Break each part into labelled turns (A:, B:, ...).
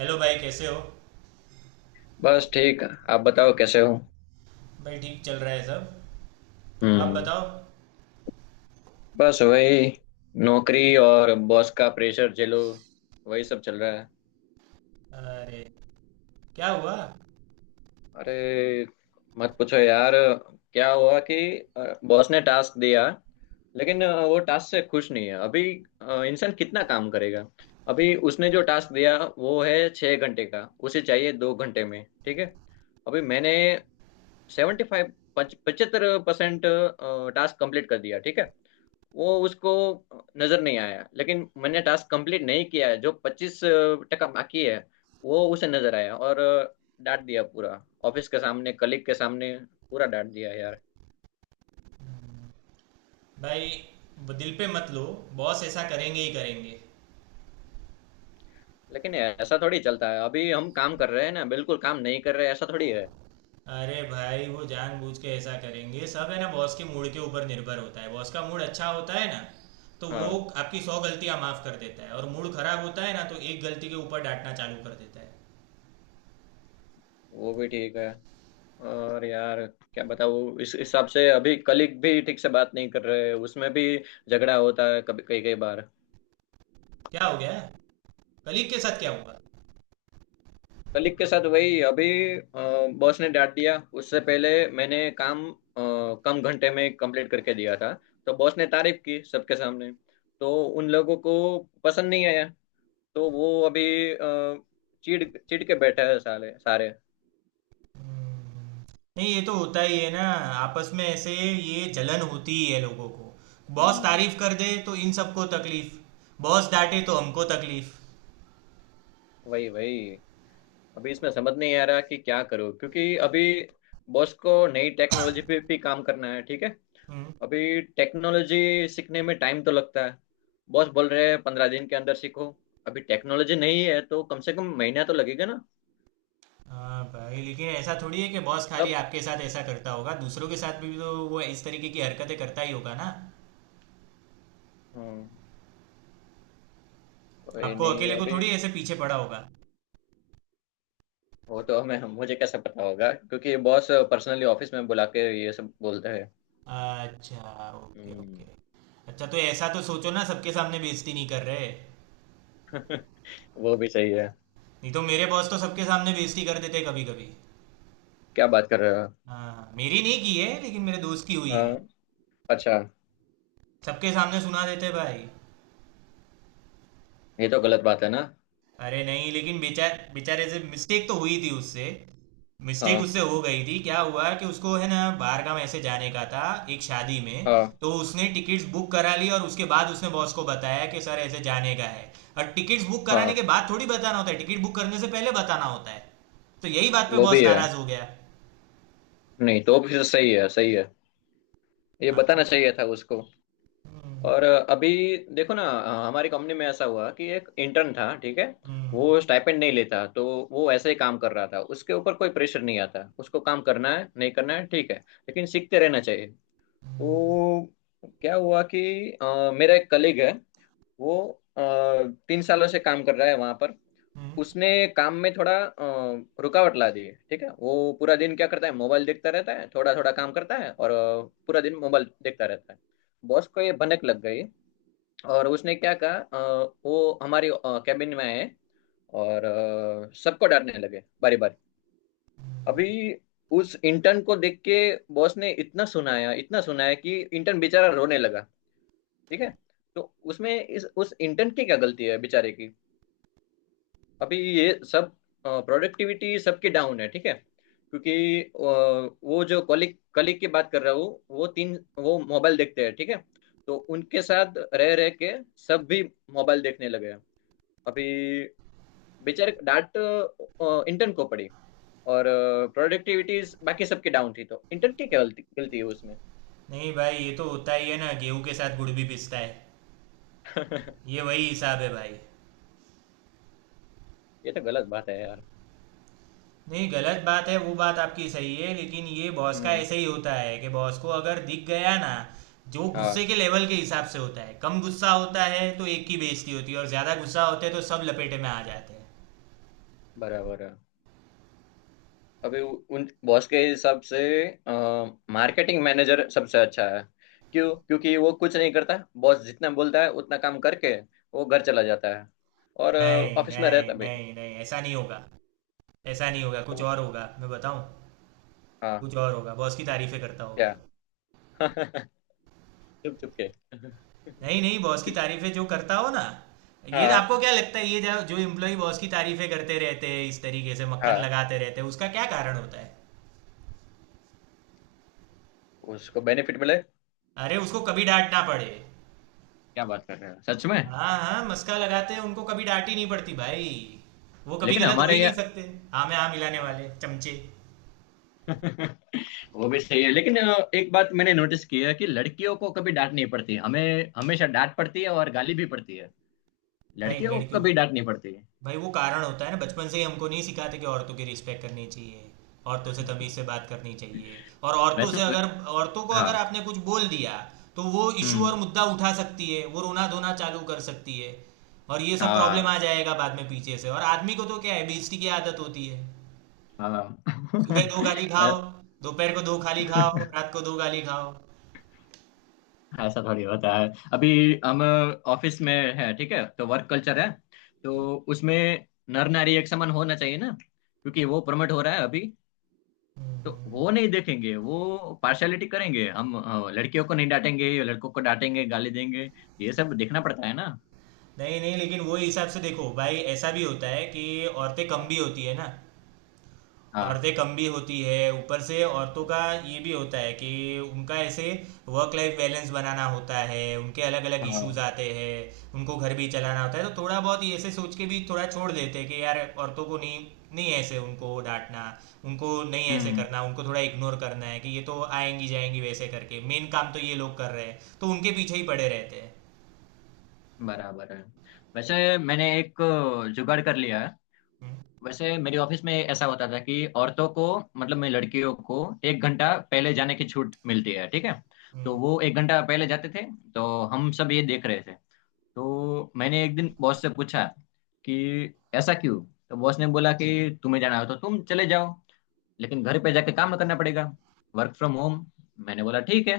A: Hello भाई, कैसे हो?
B: बस ठीक। आप बताओ कैसे हो।
A: भाई ठीक चल रहा है सब। आप
B: हम्म।
A: बताओ।
B: बस वही, नौकरी और बॉस का प्रेशर झेलो। वही सब चल रहा है।
A: अरे, क्या हुआ?
B: अरे, मत पूछो यार। क्या हुआ कि बॉस ने टास्क दिया, लेकिन वो टास्क से खुश नहीं है अभी। इंसान कितना काम करेगा। अभी उसने जो टास्क दिया वो है 6 घंटे का। उसे चाहिए 2 घंटे में, ठीक है। अभी मैंने सेवेंटी फाइव 75% टास्क कंप्लीट कर दिया, ठीक है। वो उसको नजर नहीं आया, लेकिन मैंने टास्क कंप्लीट नहीं किया है जो 25 टका बाकी है, वो उसे नजर आया और डांट दिया पूरा, ऑफिस के सामने, कलीग के सामने, पूरा डांट दिया यार।
A: भाई वो दिल पे मत लो। बॉस ऐसा करेंगे ही करेंगे।
B: लेकिन ऐसा थोड़ी चलता है, अभी हम काम कर रहे हैं ना, बिल्कुल काम नहीं कर रहे ऐसा थोड़ी है।
A: अरे भाई, वो जानबूझ के ऐसा करेंगे सब। है ना, बॉस के मूड के ऊपर निर्भर होता है। बॉस का मूड अच्छा होता है ना तो वो
B: हाँ,
A: आपकी सौ गलतियां माफ कर देता है, और मूड खराब होता है ना तो एक गलती के ऊपर डांटना चालू कर देता है।
B: वो भी ठीक है। और यार क्या बताऊँ, इस हिसाब से अभी कलीग भी ठीक से बात नहीं कर रहे, उसमें भी झगड़ा होता है कभी, कई कई बार।
A: क्या हो गया? कलीग के साथ क्या हुआ?
B: कलिक के साथ वही, अभी बॉस ने डांट दिया। उससे पहले मैंने काम कम घंटे में कंप्लीट करके दिया था, तो बॉस ने तारीफ की सबके सामने। तो उन लोगों को पसंद नहीं आया। तो वो अभी अ, चिढ़ चिढ़ के बैठे हैं साले सारे।
A: नहीं, ये तो होता ही है ना। आपस में ऐसे ये जलन होती ही है लोगों को। बॉस
B: हम्म।
A: तारीफ कर दे तो इन सबको तकलीफ, बॉस डांटे तो हमको तकलीफ।
B: वही वही। अभी इसमें समझ नहीं आ रहा कि क्या करूं, क्योंकि अभी बॉस को नई टेक्नोलॉजी पे भी काम करना है, ठीक है।
A: हम्म।
B: अभी टेक्नोलॉजी सीखने में टाइम तो लगता है। बॉस बोल रहे हैं 15 दिन के अंदर सीखो। अभी टेक्नोलॉजी नहीं है तो कम से कम महीना तो लगेगा ना।
A: हाँ भाई, लेकिन ऐसा थोड़ी है कि बॉस खाली
B: तब।
A: आपके साथ ऐसा करता होगा। दूसरों के साथ भी तो वो इस तरीके की हरकतें करता ही होगा ना।
B: हम्म। कोई
A: आपको
B: नहीं
A: अकेले को
B: अभी।
A: थोड़ी ऐसे पीछे पड़ा होगा।
B: वो तो हमें हम मुझे कैसे पता होगा, क्योंकि बॉस पर्सनली ऑफिस में बुला के ये सब बोलते हैं।
A: अच्छा, ओके ओके।
B: हम्म।
A: अच्छा तो ऐसा तो सोचो ना, सबके सामने बेइज्जती नहीं कर रहे।
B: वो भी सही है।
A: नहीं तो मेरे बॉस तो सबके सामने बेइज्जती कर देते कभी कभी।
B: क्या बात कर रहे हो।
A: हाँ, मेरी नहीं की है लेकिन मेरे दोस्त की हुई है।
B: हाँ। अच्छा।
A: सबके सामने सुना देते भाई।
B: ये तो गलत बात है ना।
A: अरे नहीं, लेकिन बेचारे से मिस्टेक तो हुई थी उससे। मिस्टेक
B: हाँ।
A: उससे हो गई थी। क्या हुआ कि उसको है ना, बाहरगाम ऐसे जाने का था, एक शादी में।
B: हाँ।
A: तो उसने टिकट्स बुक करा ली और उसके बाद उसने बॉस को बताया कि सर ऐसे जाने का है। और टिकट्स बुक कराने के
B: हाँ,
A: बाद थोड़ी बताना होता है, टिकट बुक करने से पहले बताना होता है। तो यही बात पे
B: वो
A: बॉस
B: भी है।
A: नाराज हो गया।
B: नहीं, तो भी तो सही है, सही है। ये
A: हाँ,
B: बताना
A: तो-
B: चाहिए था उसको।
A: हम्म,
B: और अभी देखो ना, हमारी कंपनी में ऐसा हुआ कि एक इंटर्न था, ठीक है।
A: हम्म,
B: वो स्टाइपेंड नहीं लेता, तो वो ऐसे ही काम कर रहा था। उसके ऊपर कोई प्रेशर नहीं आता, उसको काम करना है नहीं करना है, ठीक है, लेकिन सीखते रहना चाहिए। वो, क्या हुआ कि मेरा एक कलीग है। वो अ, 3 सालों से काम कर रहा है वहां पर।
A: हम्म।
B: उसने काम में थोड़ा रुकावट ला दी है, ठीक है। वो पूरा दिन क्या करता है, मोबाइल देखता रहता है, थोड़ा थोड़ा काम करता है और पूरा दिन मोबाइल देखता रहता है। बॉस को ये भनक लग गई। और उसने क्या कहा, वो हमारी कैबिन में आए और सबको डांटने लगे बारी बारी। अभी उस इंटर्न को देख के बॉस ने इतना सुनाया कि इंटर्न बेचारा रोने लगा, ठीक है। तो उसमें इस उस इंटर्न की क्या गलती है बेचारे की। अभी ये सब प्रोडक्टिविटी सबकी डाउन है, ठीक है, क्योंकि वो जो कलिक कलिक की बात कर रहा हूँ, वो तीन, वो मोबाइल देखते हैं, ठीक है। तो उनके साथ रह रह के सब भी मोबाइल देखने लगे हैं। अभी बेचारे डांट इंटर्न को पड़ी। और प्रोडक्टिविटीज बाकी सबकी डाउन थी, तो इंटर्न की क्या गलती गलती है उसमें।
A: नहीं भाई, ये तो होता ही है ना। गेहूं के साथ गुड़ भी पिसता है। ये वही हिसाब है भाई।
B: ये तो गलत बात है यार।
A: नहीं, गलत बात है, वो बात आपकी सही है। लेकिन ये बॉस का
B: हम्म।
A: ऐसे ही होता है कि बॉस को अगर दिख गया ना, जो गुस्से
B: हाँ,
A: के लेवल के हिसाब से होता है। कम गुस्सा होता है तो एक की बेइज्जती होती है, और ज्यादा गुस्सा होते है तो सब लपेटे में आ जाते हैं।
B: बराबर है। अभी उन बॉस के हिसाब से मार्केटिंग मैनेजर सबसे अच्छा है। क्यों, क्योंकि वो कुछ नहीं करता। बॉस जितना बोलता है उतना काम करके वो घर चला जाता है। और
A: नहीं
B: ऑफिस में
A: नहीं
B: रहता भी नहीं।
A: नहीं नहीं ऐसा नहीं होगा। ऐसा नहीं होगा, कुछ
B: तो
A: और होगा, मैं बताऊं।
B: हाँ।
A: कुछ और होगा, बॉस की तारीफें करता होगा।
B: क्या चुप, चुप के
A: नहीं नहीं, बॉस की तारीफें जो करता हो ना, ये
B: हाँ।
A: आपको क्या लगता है? ये जो जो एम्प्लॉय बॉस की तारीफें करते रहते हैं, इस तरीके से मक्खन
B: हाँ,
A: लगाते रहते हैं, उसका क्या कारण होता है?
B: उसको बेनिफिट मिले।
A: अरे, उसको कभी डांट ना पड़े।
B: क्या बात कर रहे हो सच में।
A: हाँ हाँ, मस्का लगाते हैं, उनको कभी डांट ही नहीं पड़ती भाई। वो कभी
B: लेकिन
A: गलत हो
B: हमारे
A: ही नहीं
B: यहाँ
A: सकते। हाँ में हाँ मिलाने
B: हाँ।
A: वाले चमचे।
B: अच्छा। वो भी सही है, लेकिन एक बात मैंने नोटिस की है कि लड़कियों को कभी डांट नहीं पड़ती, हमें हमेशा डांट पड़ती है और गाली भी पड़ती है।
A: भाई
B: लड़कियों को
A: लड़कियों का,
B: कभी डांट नहीं पड़ती है।
A: भाई वो कारण होता है ना, बचपन से ही हमको नहीं सिखाते कि औरतों की रिस्पेक्ट करनी चाहिए। औरतों से तमीज से बात करनी चाहिए। और औरतों
B: वैसे
A: से अगर, औरतों को अगर
B: हाँ।
A: आपने कुछ बोल दिया तो वो इशू और
B: हम्म।
A: मुद्दा उठा सकती है, वो रोना धोना चालू कर सकती है। और ये सब प्रॉब्लम
B: हाँ।
A: आ जाएगा बाद में पीछे से। और आदमी को तो क्या है, बेइज्जती की आदत होती है। सुबह
B: हाँ।
A: दो गाली खाओ, दोपहर को दो खाली खाओ, रात को दो गाली खाओ।
B: ऐसा थोड़ी होता है अभी। हम ऑफिस में है, ठीक है, तो वर्क कल्चर है। तो उसमें नर नारी एक समान होना चाहिए ना, क्योंकि वो प्रमोट हो रहा है अभी। तो वो
A: हम्म।
B: नहीं देखेंगे, वो पार्शलिटी करेंगे, हम लड़कियों को नहीं डांटेंगे, लड़कों को डांटेंगे गाली देंगे। ये सब देखना पड़ता है ना।
A: नहीं नहीं, लेकिन वो हिसाब से देखो भाई, ऐसा भी होता है कि औरतें कम भी होती है ना।
B: हाँ।
A: औरतें कम भी होती है, ऊपर से औरतों का ये भी होता है कि उनका ऐसे वर्क लाइफ बैलेंस बनाना होता है। उनके अलग अलग
B: हाँ।
A: इश्यूज
B: हाँ।
A: आते हैं। उनको घर भी चलाना होता है। तो थोड़ा बहुत ये ऐसे सोच के भी थोड़ा छोड़ देते हैं कि यार औरतों को नहीं, नहीं ऐसे उनको डांटना, उनको नहीं ऐसे
B: हम्म।
A: करना, उनको थोड़ा इग्नोर करना है कि ये तो आएंगी जाएंगी वैसे करके। मेन काम तो ये लोग कर रहे हैं तो उनके पीछे ही पड़े रहते हैं।
B: बराबर है। वैसे मैंने एक जुगाड़ कर लिया है।
A: हम्म,
B: वैसे मेरी ऑफिस में ऐसा होता था कि औरतों को, मतलब मैं लड़कियों को, 1 घंटा पहले जाने की छूट मिलती है, ठीक है। तो वो
A: हम्म,
B: 1 घंटा पहले जाते थे। तो हम सब ये देख रहे थे। तो मैंने एक दिन बॉस से पूछा कि ऐसा क्यों। तो बॉस ने बोला कि तुम्हें जाना हो तो तुम चले जाओ, लेकिन घर पे जाके काम करना पड़ेगा, वर्क फ्रॉम होम। मैंने बोला ठीक है।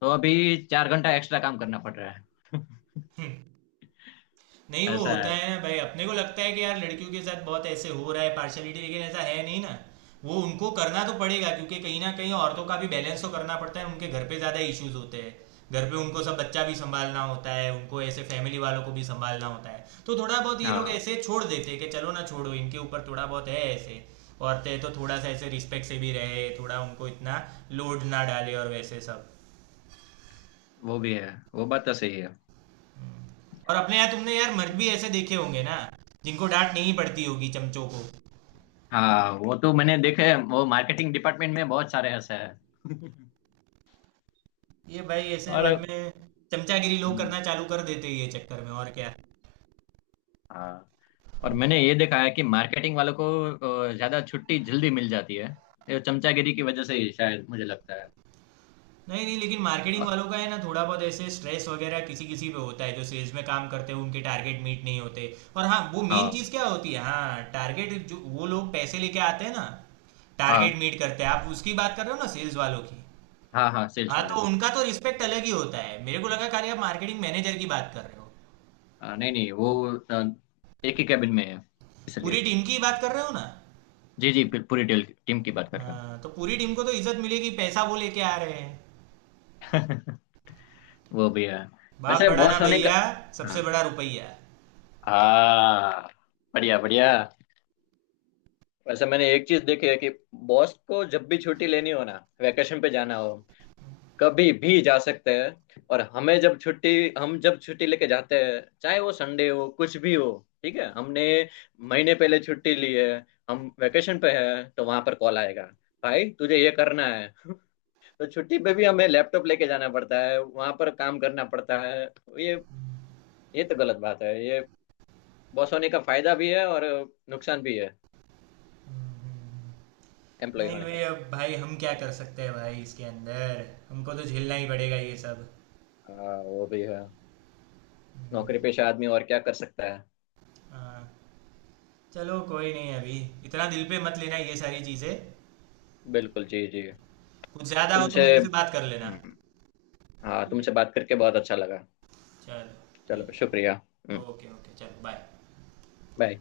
B: तो अभी 4 घंटा एक्स्ट्रा काम करना पड़ रहा है।
A: हम्म। नहीं, वो
B: ऐसा
A: होता
B: है।
A: है ना भाई, अपने को लगता है कि यार लड़कियों के साथ बहुत ऐसे हो रहा है पार्शलिटी, लेकिन ऐसा है नहीं ना। वो उनको करना तो पड़ेगा, क्योंकि कहीं ना कहीं औरतों का भी बैलेंस तो करना पड़ता है। उनके घर पे ज़्यादा इश्यूज होते हैं। घर पे उनको सब बच्चा भी संभालना होता है, उनको ऐसे फैमिली वालों को भी संभालना होता है। तो थोड़ा बहुत ये लोग
B: हाँ
A: ऐसे छोड़ देते हैं कि चलो ना, छोड़ो, इनके ऊपर थोड़ा बहुत है ऐसे। औरतें तो थोड़ा सा ऐसे रिस्पेक्ट से भी रहे, थोड़ा उनको इतना लोड ना डाले, और वैसे सब।
B: वो भी है, वो बात तो सही है।
A: और अपने यहाँ तुमने यार मर्द भी ऐसे देखे होंगे ना, जिनको डांट नहीं पड़ती होगी, चमचों को।
B: हाँ, वो तो मैंने देखे हैं, वो मार्केटिंग डिपार्टमेंट में बहुत सारे ऐसे हैं।
A: ये भाई ऐसे बाद
B: और
A: में चमचागिरी लोग
B: हम्म,
A: करना चालू कर देते हैं ये चक्कर में, और क्या।
B: हाँ। और मैंने ये देखा है कि मार्केटिंग वालों को ज्यादा छुट्टी जल्दी मिल जाती है। ये चमचागिरी की वजह से ही शायद, मुझे लगता है।
A: नहीं नहीं, लेकिन मार्केटिंग
B: अ,
A: वालों का है ना, थोड़ा बहुत ऐसे स्ट्रेस वगैरह किसी किसी पे होता है, जो सेल्स में काम करते हैं उनके टारगेट मीट नहीं होते। और हाँ, वो मेन
B: हाँ।
A: चीज़ क्या होती है, हाँ, टारगेट, जो वो लोग पैसे लेके आते हैं ना, टारगेट
B: हाँ।
A: मीट करते हैं। आप उसकी बात कर रहे हो ना, सेल्स वालों की।
B: हाँ। हाँ, सेल्स
A: हाँ,
B: वाले।
A: तो उनका तो रिस्पेक्ट अलग ही होता है। मेरे को लगा खाली आप मार्केटिंग मैनेजर की बात कर रहे हो।
B: नहीं नहीं, वो अ, एक ही कैबिन में है, इसलिए।
A: पूरी टीम की बात कर रहे हो ना।
B: जी जी, पूरी टीम टीम की बात कर रहा
A: हाँ, तो पूरी टीम को तो इज्जत मिलेगी, पैसा वो लेके आ रहे हैं।
B: हूँ। वो भी है।
A: बाप
B: वैसे
A: बड़ा ना
B: बॉस होने का।
A: भैया,
B: हाँ।
A: सबसे बड़ा रुपया।
B: हाँ। बढ़िया बढ़िया। वैसे मैंने एक चीज देखी है कि बॉस को जब भी छुट्टी लेनी हो ना, वेकेशन पे जाना हो, कभी भी जा सकते हैं। और हमें जब छुट्टी, हम जब छुट्टी लेके जाते हैं, चाहे वो संडे हो कुछ भी हो, ठीक है। हमने महीने पहले छुट्टी ली है, हम वेकेशन पे हैं, तो वहां पर कॉल आएगा, भाई तुझे ये करना है। तो छुट्टी पे भी हमें लैपटॉप लेके जाना पड़ता है, वहां पर काम करना पड़ता है। ये ये तो गलत बात है ये। बॉस होने का फायदा भी है और नुकसान भी है, एम्प्लॉय
A: नहीं
B: होने
A: भाई,
B: का।
A: अब भाई हम क्या कर सकते हैं भाई, इसके अंदर हमको तो झेलना ही पड़ेगा ये सब।
B: हाँ वो भी है। नौकरी पेशा आदमी और क्या कर सकता है।
A: हाँ, चलो कोई नहीं अभी। इतना दिल पे मत लेना ये सारी चीजें।
B: बिल्कुल जी जी।
A: कुछ ज्यादा हो तो
B: तुमसे।
A: मेरे से बात कर लेना।
B: हम्म, हाँ,
A: ठीक है,
B: तुमसे बात करके बहुत अच्छा लगा।
A: चलो
B: चलो
A: ठीक
B: शुक्रिया।
A: है। ओके ओके, चलो बाय।
B: बाय।